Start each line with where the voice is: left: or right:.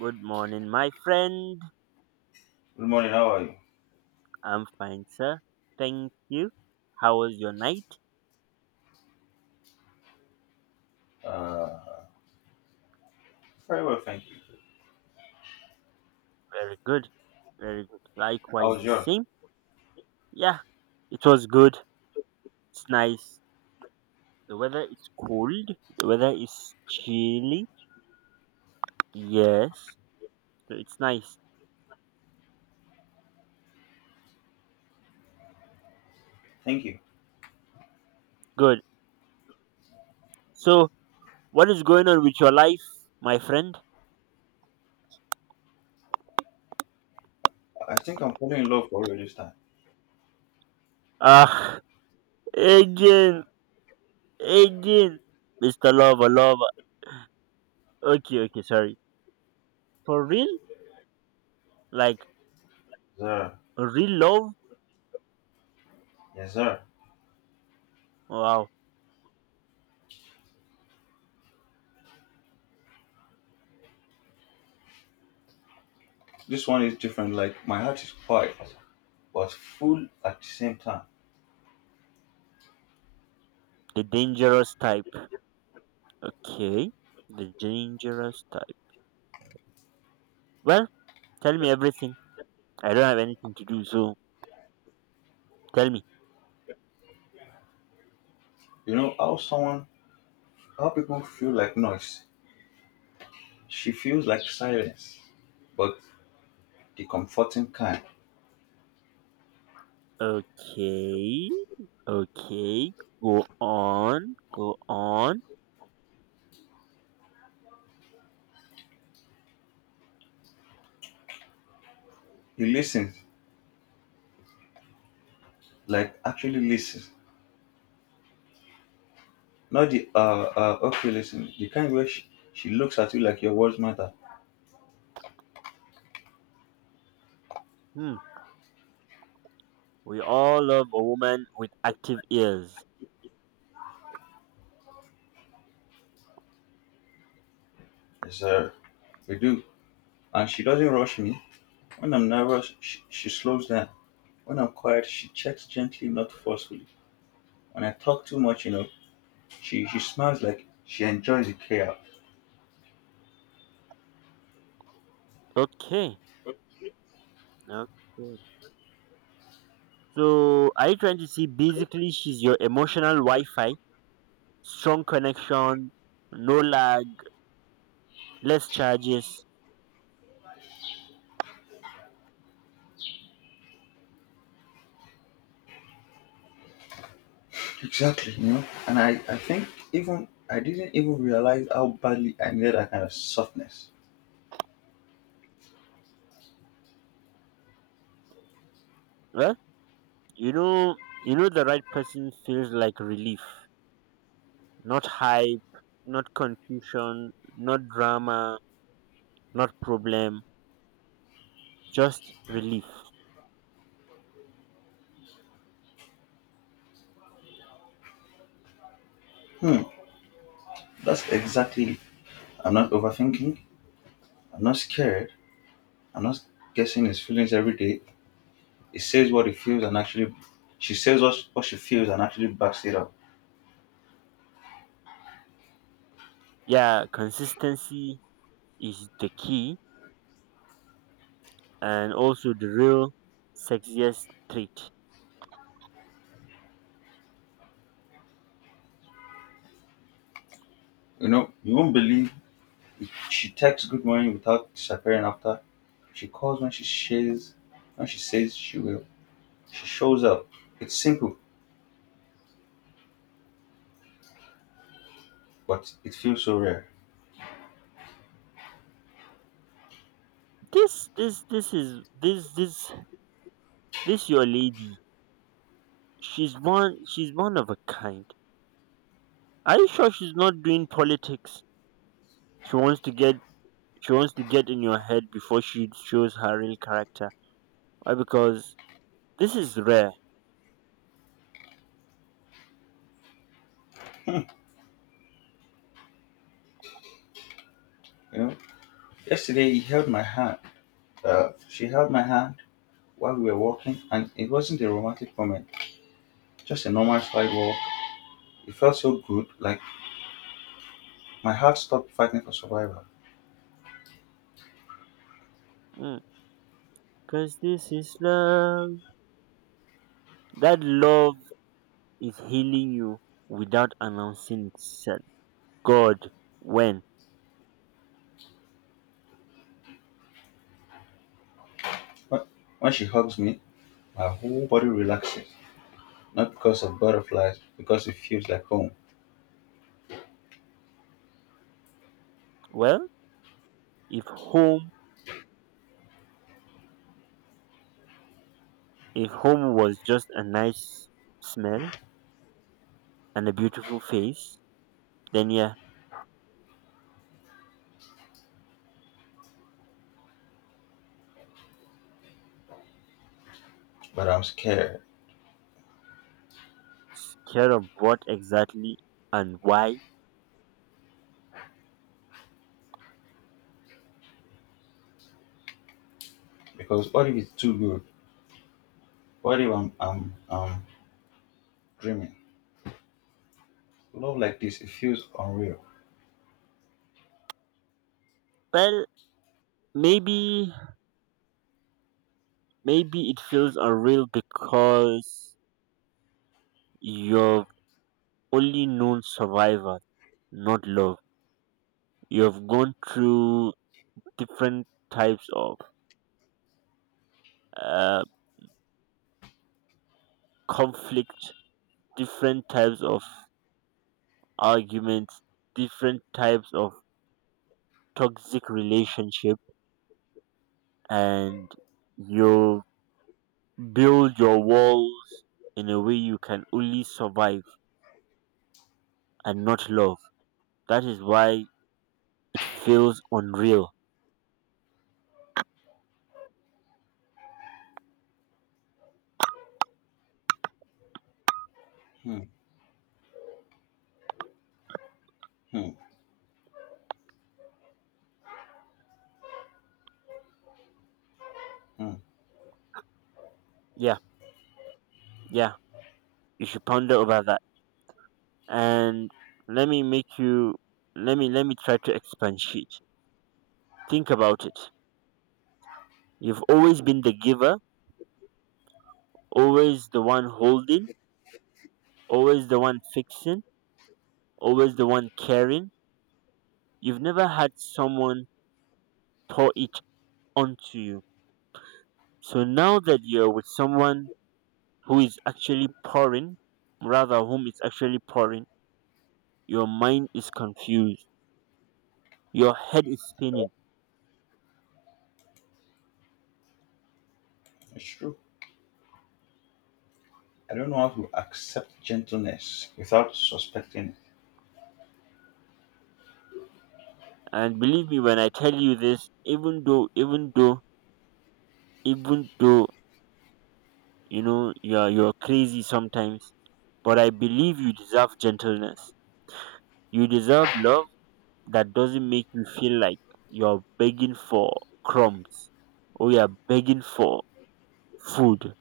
right: Good morning, my friend.
left: Good morning. How are you?
right: I'm fine, sir. Thank you. How was your night?
left: Uh, Very well, thank you.
right: Very good. Very good.
left: How
right: Likewise,
left: was
right: the
left: yours?
right: same. Yeah, it was good. It's nice. The weather is cold. The weather is chilly. Yes. So it's nice.
left: Thank you.
right: Good. So, what is going on with your life, my friend?
left: I think I'm falling in love for real this time.
right: Ah, again. Again. Mr. Lover, Lover. Okay, okay, sorry. For real? Like,
left: Sir.
right: real love?
left: Yes, sir.
right: Wow.
left: This one is different. Like, my heart is quiet, but full at the same time.
right: The dangerous type. Okay. The dangerous type. Well, tell me everything. I don't have anything to do, so tell me.
left: You know how people feel like noise. She feels like silence, but the comforting kind.
right: Okay. Okay. Go on. Go on.
left: You listen, like actually listen. Not the okay listen. The kind where she looks at you like your words matter.
right: Hmm. We all love a woman with active ears.
left: Yes, sir. We do. And she doesn't rush me. When I'm nervous, she slows down. When I'm quiet, she checks gently, not forcefully. When I talk too much, you know, she smiles like she enjoys the chaos.
right: Okay. Okay. So, are you trying to see basically she's your emotional Wi Fi? Strong connection, no lag, less charges.
left: Exactly, you know. And I think even I didn't even realize how badly I needed that kind of softness.
right: Well, You know, you know the right person feels like relief, not hype, not confusion, not drama, not problem, just relief.
left: Hmm, that's exactly it. I'm not overthinking. I'm not scared. I'm not guessing his feelings every day. He says what he feels and actually, she says what she feels and actually backs it up.
right: Yeah, consistency is the key and also the real sexiest trait.
left: You know, you won't believe. She texts good morning without disappearing after. She calls when she says she will. She shows up. It's simple, but it feels so rare.
right: This this your lady. She's one of a kind. Are you sure she's not doing politics? She wants to get she wants to get in your head before she shows her real character. Why? Because this is rare.
left: You know. Yesterday he held my hand. She held my hand while we were walking, and it wasn't a romantic moment. Just a normal side walk. It felt so good, like my heart stopped fighting for survival.
right: Because this is love. That love is healing you without announcing itself. God, when?
left: When, when she hugs me, my whole body relaxes. Not because of butterflies, because it feels like home.
right: Well, if home, if home was just a nice smell and a beautiful face, then yeah,
left: But I'm scared,
right: care of what exactly and why.
left: because what if it's too good? What if I'm dreaming? Love like this, it feels unreal.
right: Well, maybe, maybe it feels unreal because you've only known survival, not love. You've gone through different types of uh, conflict, different types of arguments, different types of toxic relationship, and you build your walls in a way you can only survive and not love. That is why it feels unreal.
left: Hmm, hmm, hmm.
right: Yeah, yeah. You should ponder over that. And let me make you. Let me try to expatiate. Think about it. You've always been the giver, always the one holding, always the one fixing, always the one caring. You've never had someone pour it onto you. So now that you're with someone who is actually pouring, rather whom is actually pouring, your mind is confused. Your head is spinning.
left: It's true. I don't know how to accept gentleness without suspecting it.
right: And believe me when I tell you this, even though you know you're crazy sometimes, but I believe you deserve gentleness. You deserve love that doesn't make you feel like you're begging for crumbs or you're begging for food.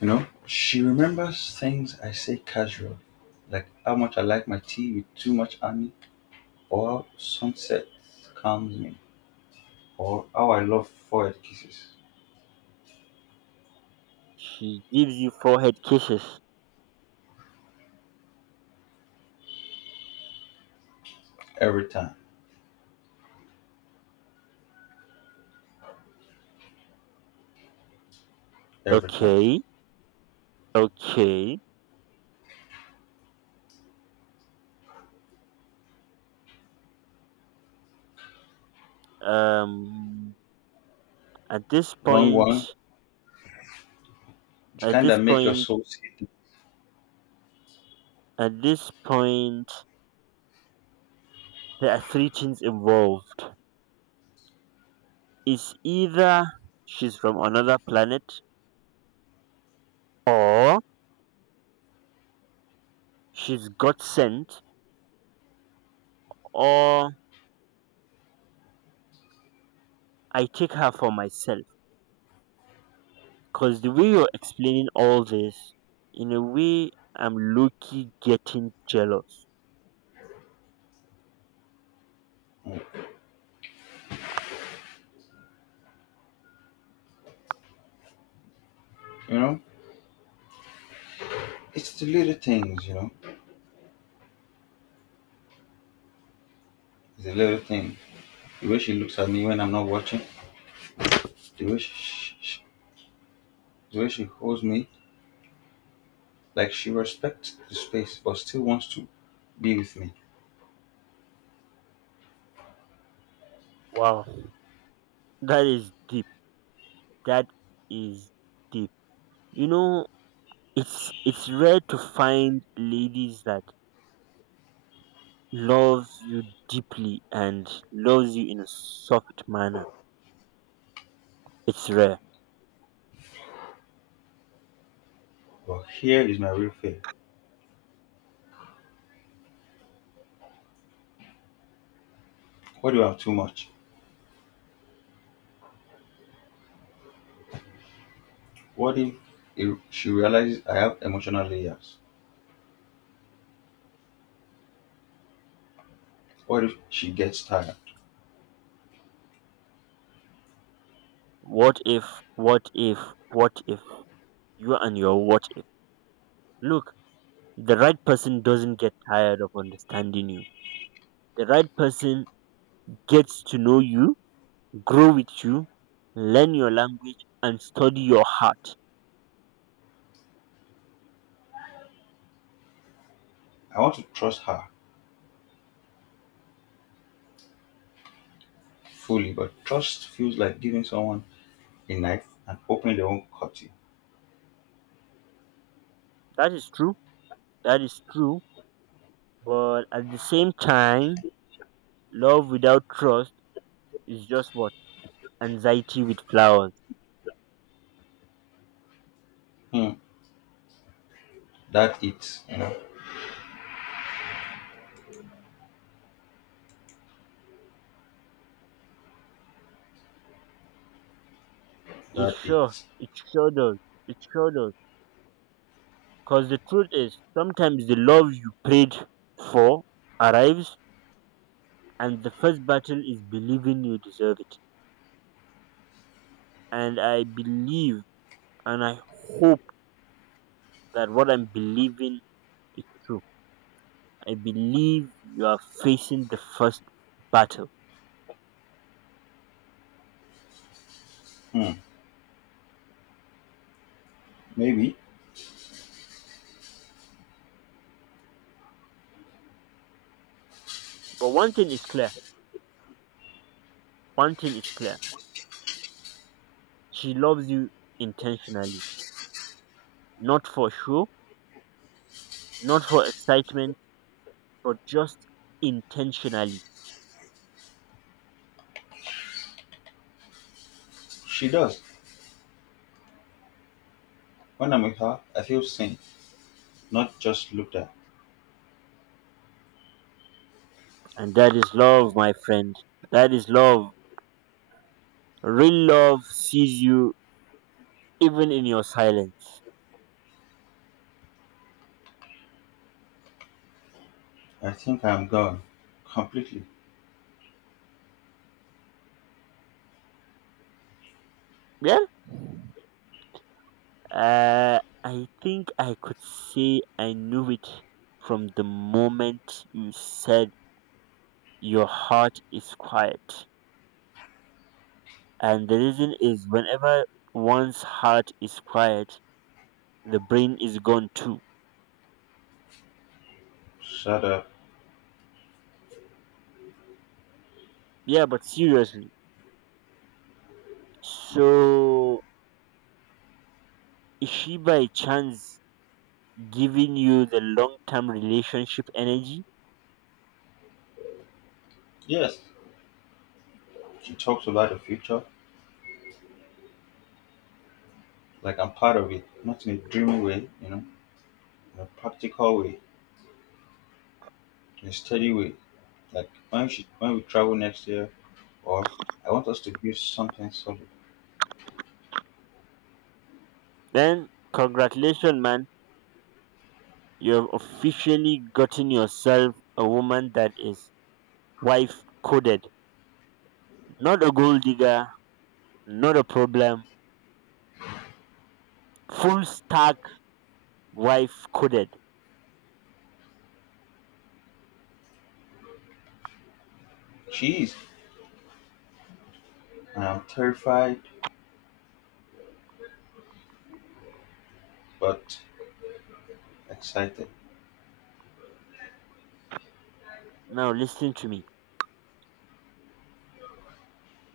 left: You know, she remembers things I say casually, like how much I like my tea with too much honey, or how sunset calms me, or how I love forehead kisses.
right: She gives you forehead kisses.
left: Every time, every time.
right: Okay, okay. Um, at this
left: Long one,
right: point,
left: the
right: at
left: kind that
right: this
left: make your
right: point,
left: soul sit.
right: at this point, there are three things involved. It's either she's from another planet, or she's got sent, or I take her for myself. Because the way you're explaining all this, in a way, I'm low key getting jealous.
left: You know, it's the little things, you know, the little things. The way she looks at me when I'm not watching, the way the way she holds me, like she respects the space but still wants to be with me.
right: Wow, that is deep. That is deep. You know, it's rare to find ladies that loves you deeply and loves you in a soft manner. It's rare.
left: But here is my real fear. What if I have too much? What if she realizes I have emotional layers? What if she gets tired?
right: What if? What if? What if? You and your what if. Look, the right person doesn't get tired of understanding you. The right person gets to know you grow with you, learn your language, and study your heart.
left: I want to trust her fully, but trust feels like giving someone a knife and opening their own cutty.
right: That is true. That is true. But at the same time, love without trust is just what? Anxiety with flowers.
left: Hmm, that it, you know,
right: It
left: that
right: sure,
left: it.
right: it sure does. It sure does. Because the truth is, sometimes the love you prayed for arrives, and the first battle is believing you deserve it. And I believe and I hope that what I'm believing is true. I believe you are facing the first battle.
left: Hmm, maybe
right: But one thing is clear. One thing is clear. She loves you intentionally. Not for show, not for excitement, but just intentionally.
left: she does. When I'm with her, I feel seen, not just looked at.
right: And that is love, my friend. That is love. Real love sees you even in your silence.
left: I think I'm gone. Completely.
right: Yeah? Uh, I think I could say I knew it from the moment you said your heart is quiet. And the reason is whenever one's heart is quiet, the brain is gone too.
left: Shut up.
right: Yeah, but seriously. So is she by chance giving you the long term relationship energy?
left: Yes, she talks about the future like I'm part of it. Not in a dreamy way, you know, in a practical way, in a steady way. Like, when we travel next year, or I want us to build something solid.
right: Then congratulations man, you have officially gotten yourself a woman that is wife coded. Not a gold digger, not a problem. Full stack wife coded.
left: She is, and I'm terrified but excited.
right: Now listen to me.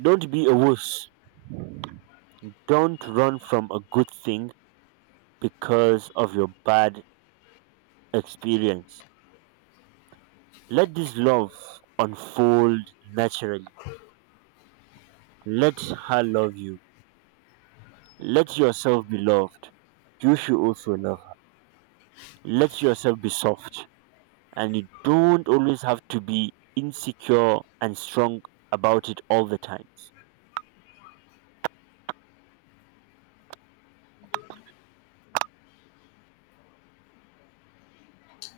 right: Don't be a wuss. Don't run from a good thing because of your bad experience. Let this love unfold naturally. Let her love you. Let yourself be loved. You should also love her. Let yourself be soft. And you don't always have to be insecure and strong about it all the time.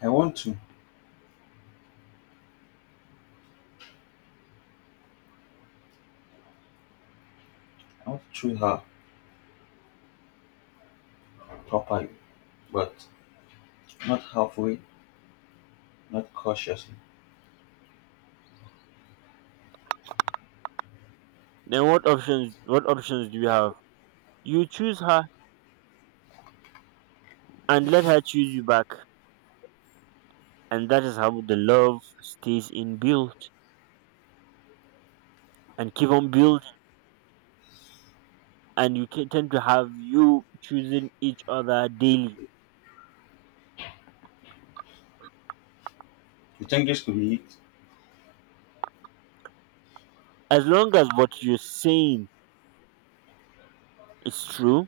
left: I want to, I want to treat her properly, but not halfway, not cautiously.
right: Then what options do you have? You choose her and let her choose you back. And that is how the love stays in built and keep on building. And you ca- tend to have you choosing each other daily.
left: You think this could be it?
right: As long as what you're saying is true,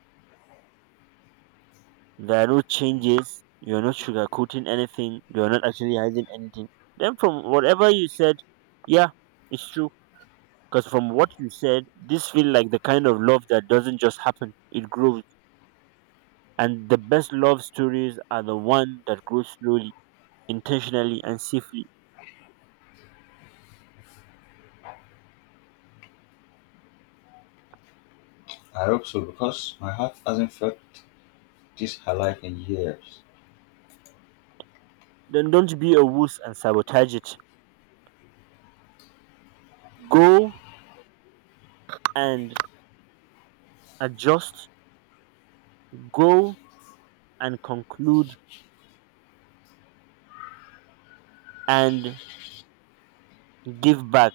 right: there are no changes, you're not sugarcoating anything, you're not actually hiding anything, then from whatever you said, yeah, it's true. Because from what you said, this feel like the kind of love that doesn't just happen, it grows. And the best love stories are the one that grows slowly, intentionally, and safely.
left: I hope so, because my heart hasn't felt this her life in years.
right: Then don't be a wuss and sabotage it. Go and adjust. Go and conclude and give back.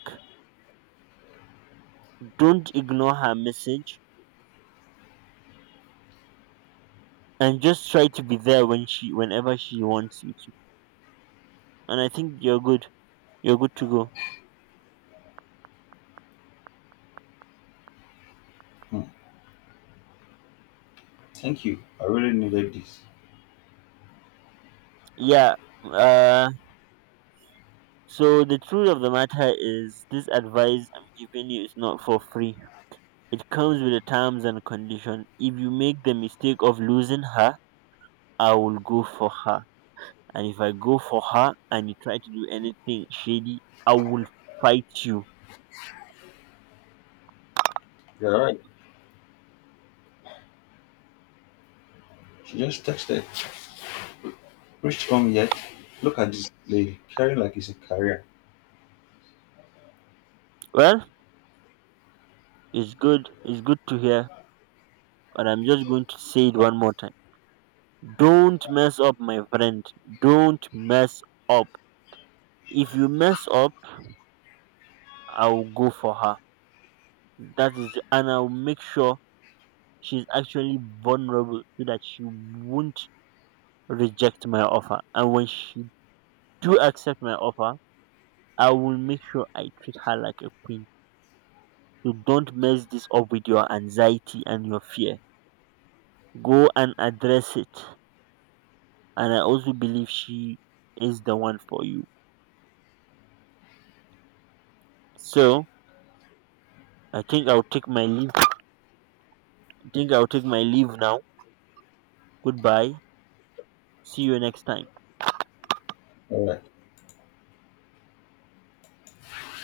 right: Don't ignore her message and just try to be there when she whenever she wants you to. And I think you're good. You're good to go.
left: Hmm. Thank you. I really needed this.
right: Yeah. Uh so the truth of the matter is this advice I'm giving you is not for free. It comes with the terms and condition. If you make the mistake of losing her, I will go for her. And if I go for her and you try to do anything shady, I will fight you.
left: You're right. She just texted. Rich home yet? Look at this lady carrying like it's a career.
right: Well, it's good. It's good to hear, but I'm just going to say it one more time. Don't mess up, my friend. Don't mess up. If you mess up, I'll go for her. That is, and I'll make sure she's actually vulnerable so that she won't reject my offer. And when she do accept my offer, I will make sure I treat her like a queen. So don't mess this up with your anxiety and your fear. Go and address it. And I also believe she is the one for you. So I think I'll take my leave. I think I'll take my leave now. Goodbye. See you next time.
left: All right.